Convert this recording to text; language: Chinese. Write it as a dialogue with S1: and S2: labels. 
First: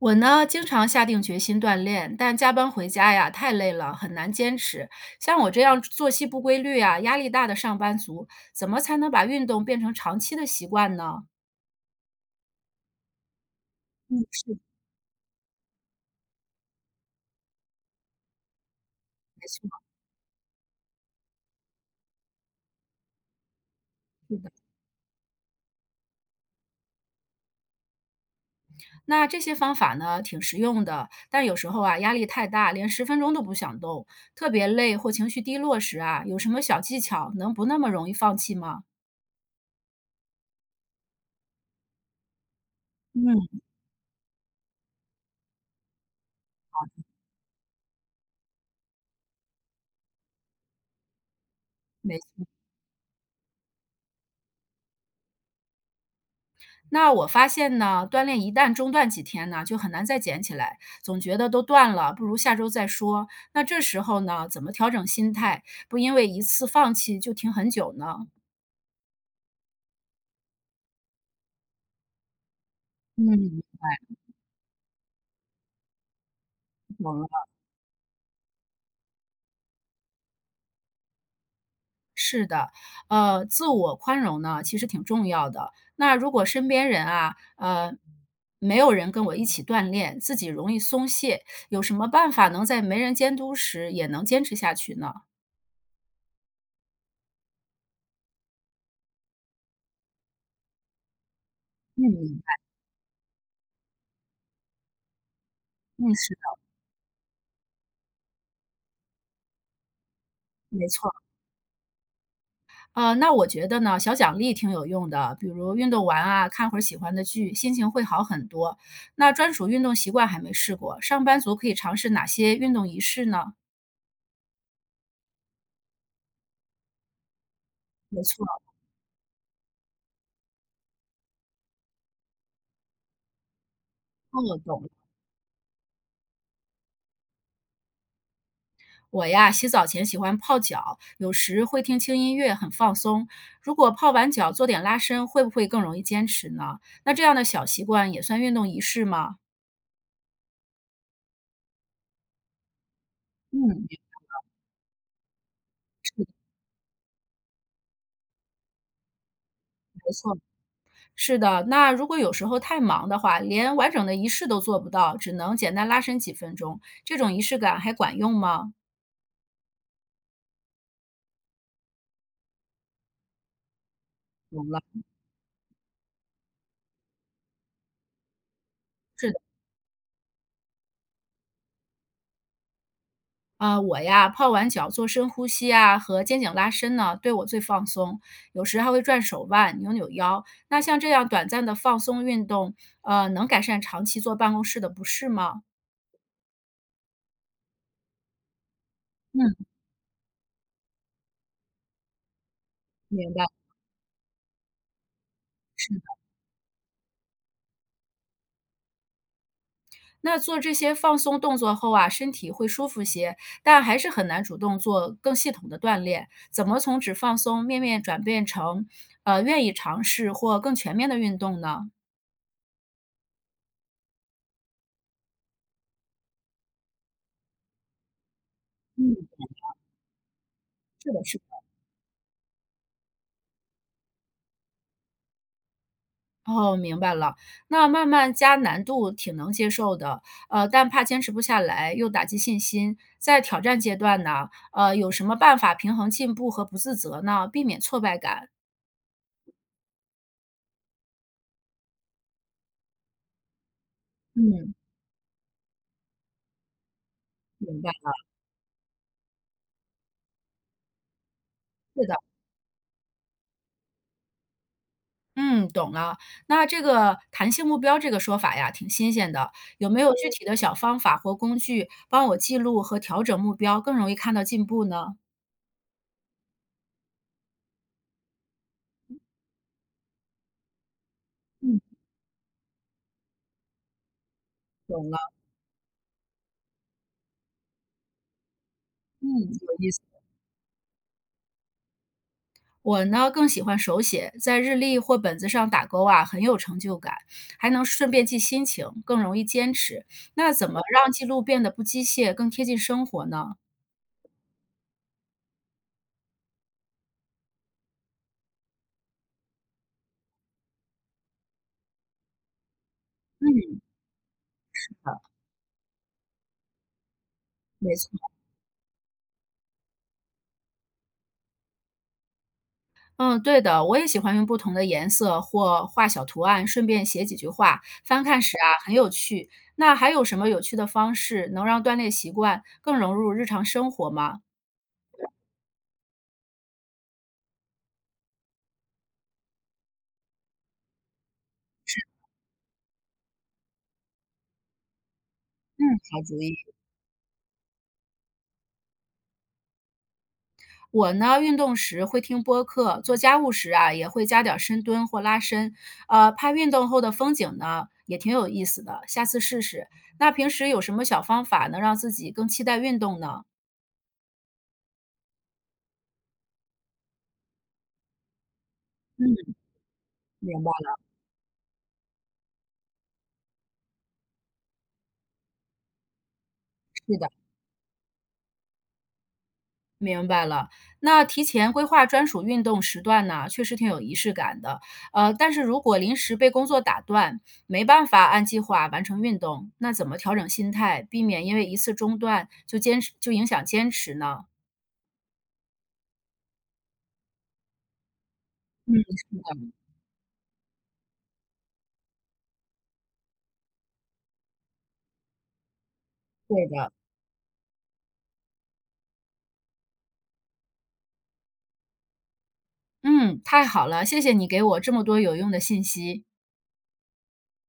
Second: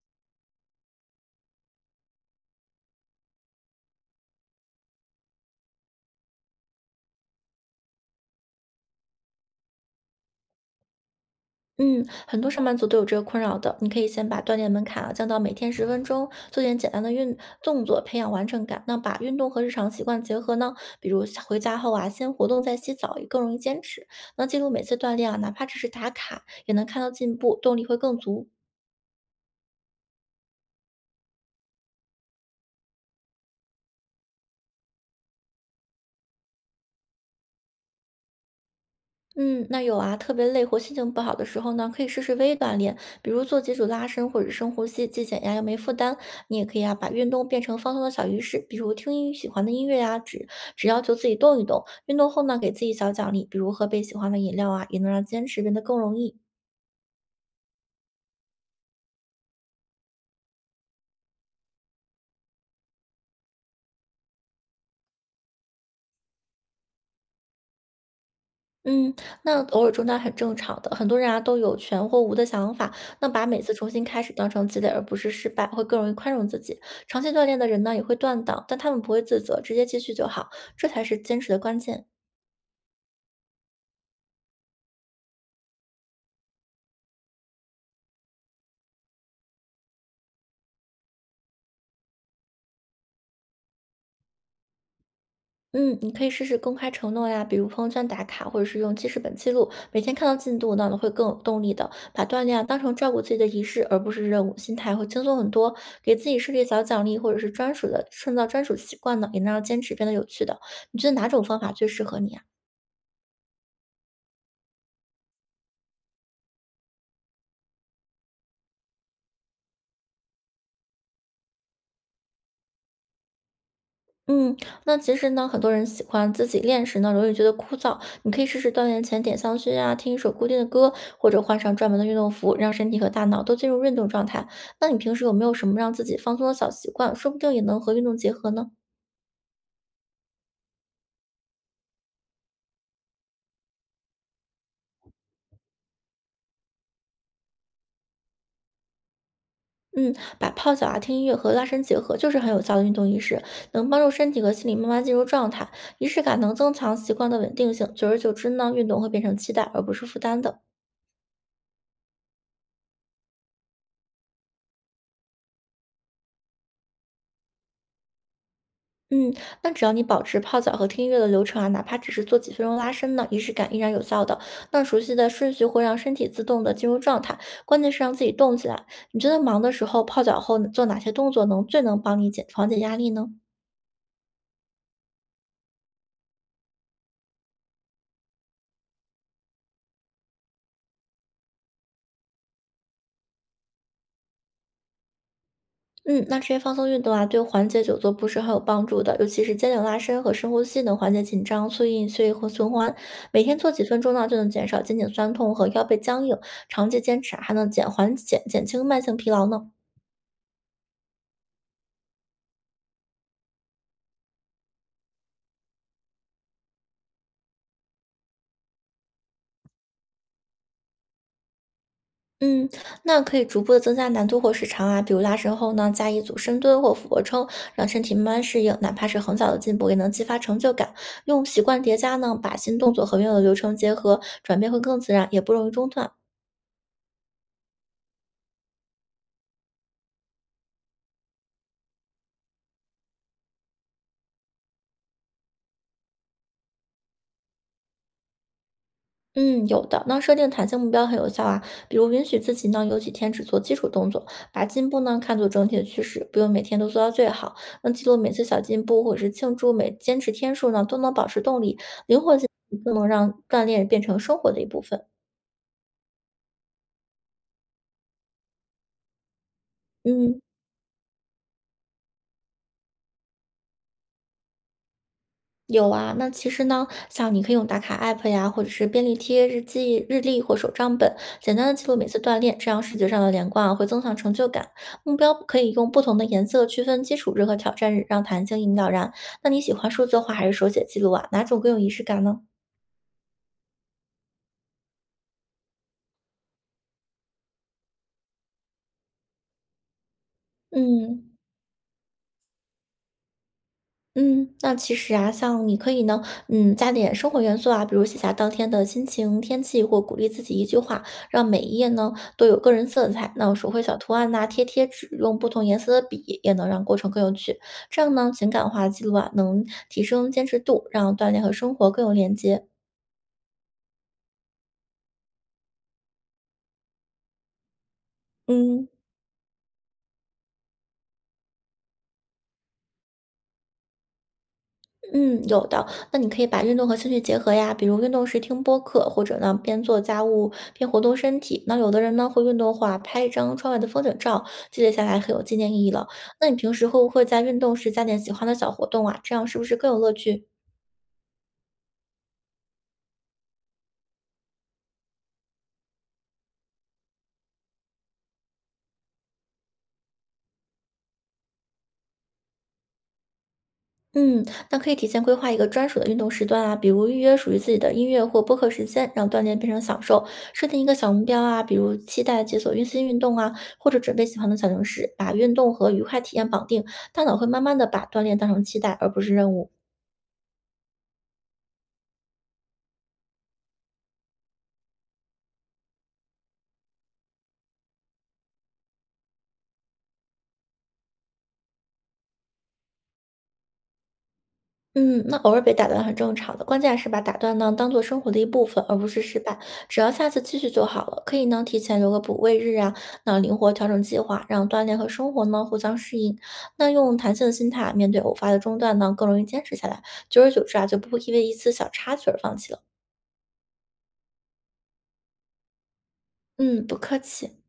S1: 我呢，经常下定决心锻炼，但加班回家呀，太累了，很难坚持。像我这样作息不规律啊，压力大的上班族，怎么才能把运动变成长期的习惯呢？
S2: 嗯，很多上班族都有这个困扰的。你可以
S1: 嗯，
S2: 先把锻
S1: 是
S2: 炼门槛降到每天10分钟，做点简单的运动作，培养完成感。那把运
S1: 没
S2: 动和日
S1: 错。
S2: 常习惯结合呢，比如下回家后，先活动再洗澡，也更容易坚持。那记录每次锻炼，哪怕只是打卡，也能看到进步，动力会更足。
S1: 那这些方法呢，挺实用的，但有时候啊，压力太大，连十分钟都不想动。特别累或情绪低落时啊，有什么小技巧能不那么容易放弃吗？
S2: 嗯，那有啊，特别累或心情不好的时候呢，可以试试微锻炼，比如做
S1: 嗯。
S2: 几组拉伸或者深呼吸，既减压又没负担。你也可以啊，把运动变成放松的小仪式，比如听音喜欢的音乐呀、只要求自己动一动。运
S1: 没。
S2: 动后呢，给自己小奖励，比如喝杯喜欢的饮料啊，也能让坚持变得更容易。
S1: 那我发现呢，锻炼一旦中断几天呢，就很难再捡起来，总觉得都断了，不如下周再说。那这时候呢，怎么调整心态，不因为一次放弃就停很久呢？
S2: 嗯，那偶尔中断很正常的，很多人啊都有全或无的想法。
S1: 嗯，
S2: 那把
S1: 明
S2: 每次重
S1: 白。
S2: 新开始当成积累，而不是失败，会更容易宽容自己。
S1: 懂
S2: 长
S1: 了，
S2: 期锻炼的人呢，也会断档，但他们不会自责，直接继续就好，这才是坚持的关键。
S1: 是的，自我宽容呢，其实挺重要的。那如果身边人啊，没有人跟我一起锻炼，自己容易松懈，有什么办法能在没人监督时也能坚持下去呢？
S2: 嗯，你可以试试公开承诺呀，比如朋友圈打卡，或者是用记事本记录，每天看到进度呢，会更有动力的。把
S1: 嗯，
S2: 锻炼啊当成照顾自己的仪式，而不是任务，心态会轻松很多。
S1: 嗯，
S2: 给自
S1: 是
S2: 己设
S1: 的，
S2: 立小奖励，或者是专属的，创造专属习惯呢，也能让坚持变得有趣的。
S1: 没
S2: 你觉
S1: 错。
S2: 得哪种方法最适合你啊？
S1: 那我觉得呢，小奖励挺有用的，比如运动完啊，看会儿喜欢的剧，心情会好很多。那专属运动习惯还没试过，上班族可以尝试哪些运动仪式呢？
S2: 嗯，那其实呢，很多人喜欢自己练时呢，容易觉得枯燥。
S1: 没
S2: 你可
S1: 错，
S2: 以试试锻炼前点香薰啊，听一首固定的歌，或者换上专门的运动服，让身体和大脑都进入运动状态。
S1: 哦，懂了。
S2: 那你平时有没有什么让自己放松的小习惯？说不定也能和运动结合呢。
S1: 我呀，洗澡前喜欢泡脚，有时会听轻音乐，很放松。如果泡完脚做点拉伸，会不会更容易坚持呢？那这样的小习惯也算运动仪式吗？
S2: 嗯，把泡脚啊、听音乐和拉伸结合，就是很有效的运动仪式，
S1: 嗯，
S2: 能帮助身体和心理慢慢进入状态。仪式感能增强习惯的稳定性，久而久之呢，运动会变成期待而不是
S1: 没
S2: 负
S1: 错。
S2: 担的。
S1: 是的，那如果有时候太忙的话，连完整的仪式都做不到，只能简单拉伸几分钟，这种仪式感还管用吗？
S2: 嗯，那只要你保持泡脚和听音乐的流程啊，哪怕只是做几分钟拉伸呢，仪式感依然有效的。
S1: 有了，
S2: 那熟悉的顺序会让身体自动的进入状态，关键是让自己动起来。你觉
S1: 是的，
S2: 得忙的时候泡脚后做哪些动作能最能帮你减缓解压力呢？
S1: 啊、我呀，泡完脚做深呼吸啊和肩颈拉伸呢，对我最放松，有时还会转手腕、扭扭腰。那像这样短暂的放松运动，能改善长期坐办公室的不适吗？
S2: 嗯，那这些放松运动啊，对缓解久坐不适很有帮助的，尤其是
S1: 嗯，
S2: 肩颈拉伸和深呼吸，能缓解紧张、促进血液和循环。
S1: 明白，
S2: 每天做几分钟呢，就能减少肩颈酸痛和腰背
S1: 是
S2: 僵硬，长期坚持啊还能减缓减减轻慢性疲劳呢。
S1: 那做这些放松动作后啊，身体会舒服些，但还是很难主动做更系统的锻炼。怎么从只放松面面转变成，愿意尝试或更全面的运动呢？
S2: 嗯，那可以逐步的增加难度或时长啊，比如拉伸后呢，加一组深蹲或俯卧撑，让身体慢慢适应，哪怕
S1: 嗯，
S2: 是很小的进步，也能激发成就感。
S1: 是的，是
S2: 用
S1: 的。
S2: 习惯叠加呢，把新动作和原有的流程结合，转变会更自然，也不容易中断。
S1: 哦，明白了。那慢慢加难度挺能接受的，但怕坚持不下来，又打击信心。在挑战阶段呢，有什么办法平衡进步和不自责呢？避免挫败感？
S2: 嗯，有的。那设定弹性目标很有效啊，比如允许自己呢有几天只做基础动作，把
S1: 嗯，
S2: 进步呢看作整体的趋势，不用每天都做到最好。
S1: 明白
S2: 那记
S1: 了，
S2: 录每次小进步，或者是庆祝每坚持天数呢，都能保持动力，
S1: 是的。
S2: 灵活性更能让锻炼变成生活的一部分。
S1: 嗯，懂了。那这个弹性目标这个说法呀，挺新鲜的。有没有具
S2: 嗯，
S1: 体的小方法或工具帮我记录和调整目标，更容易看到进步呢？
S2: 有啊。那其实呢，像你可以用打卡 app 呀，或者是便利贴、日记、日历或手账本，简单的
S1: 嗯，
S2: 记录每次锻炼，这样视觉上的连贯啊，会增强成就感。
S1: 懂
S2: 目
S1: 了。
S2: 标可以用不同的颜色区分基础日和挑战日，让弹性一目了然。
S1: 嗯，
S2: 那你喜
S1: 有意
S2: 欢
S1: 思。
S2: 数字化还是手写记录啊？哪种更有仪式感呢？
S1: 我呢更喜欢手写，在日历或本子上打勾啊，很有成就感，还能顺便记心情，更容易坚持。那怎么让记
S2: 嗯。
S1: 录变得不机械，更贴近生活呢？
S2: 嗯，那其实啊，像你可以呢，加点生活元素啊，比如写下当天的心情、天气，或鼓励自己一句话，让每一页呢都有个人色彩。那手
S1: 嗯，
S2: 绘小图案呐、贴贴纸，用不同颜色的笔，也能让过程更有趣。
S1: 没
S2: 这
S1: 错。
S2: 样呢，情感化记录啊，能提升坚持度，让锻炼和生活更有连接。
S1: 嗯，对的，我也喜欢用不同的颜色或画小图案，顺便写几句话。翻看时啊，
S2: 嗯。
S1: 很有趣。那还有什么有趣的方式能让锻炼习惯更融入日常生活吗？
S2: 嗯，有的。那你可以把运动和兴趣结合呀，比如运动时听播客，或者呢边做家务边活动身体。那有的人呢会运动后话，拍一张窗外的风景照，记录下来很有纪念
S1: 嗯，
S2: 意义了。
S1: 好主
S2: 那
S1: 意。
S2: 你平时会不会在运动时加点喜欢的小活动啊？这样是不是更有乐趣？
S1: 我呢，运动时会听播客，做家务时啊，也会加点儿深蹲或拉伸。拍运动后的风景呢，也挺有意思的，下次试试。那平时有什么小方法能让自己更期待运动呢？
S2: 嗯，那可以提前规划一个专属的运动时段啊，比如预约属于自己的音乐或播客时间，让锻
S1: 嗯，
S2: 炼变成享受。
S1: 明
S2: 设
S1: 白
S2: 定一个
S1: 了。
S2: 小目标啊，比如期待解锁运新运动啊，或者准备喜欢的小零食，把运动和愉快体验绑定，
S1: 是
S2: 大
S1: 的。
S2: 脑会慢慢的把锻炼当成期待而不是任务。
S1: 明白了，那提前规划专属运动时段呢，确实挺有仪式感的。但是如果临时被工作打断，没办法按计划完成运动，那怎么调整心态，避免因为一次中断就坚持就影响坚持呢？
S2: 嗯，那偶尔被打断很正常的，关键是把打断呢当做生活的一部分，而不
S1: 嗯，
S2: 是失败。只要下次继续就好了。可以呢提前留个补位日啊，那灵活调整计划，让锻炼和生活呢互相适应。
S1: 对
S2: 那
S1: 的。
S2: 用弹性的心态面对偶发的中断呢，更容易坚持下来。久而久之啊，就不会因为一次小插曲而放弃了。
S1: 嗯，太好了，谢谢你给我这么多有用的信息。
S2: 嗯，不客气。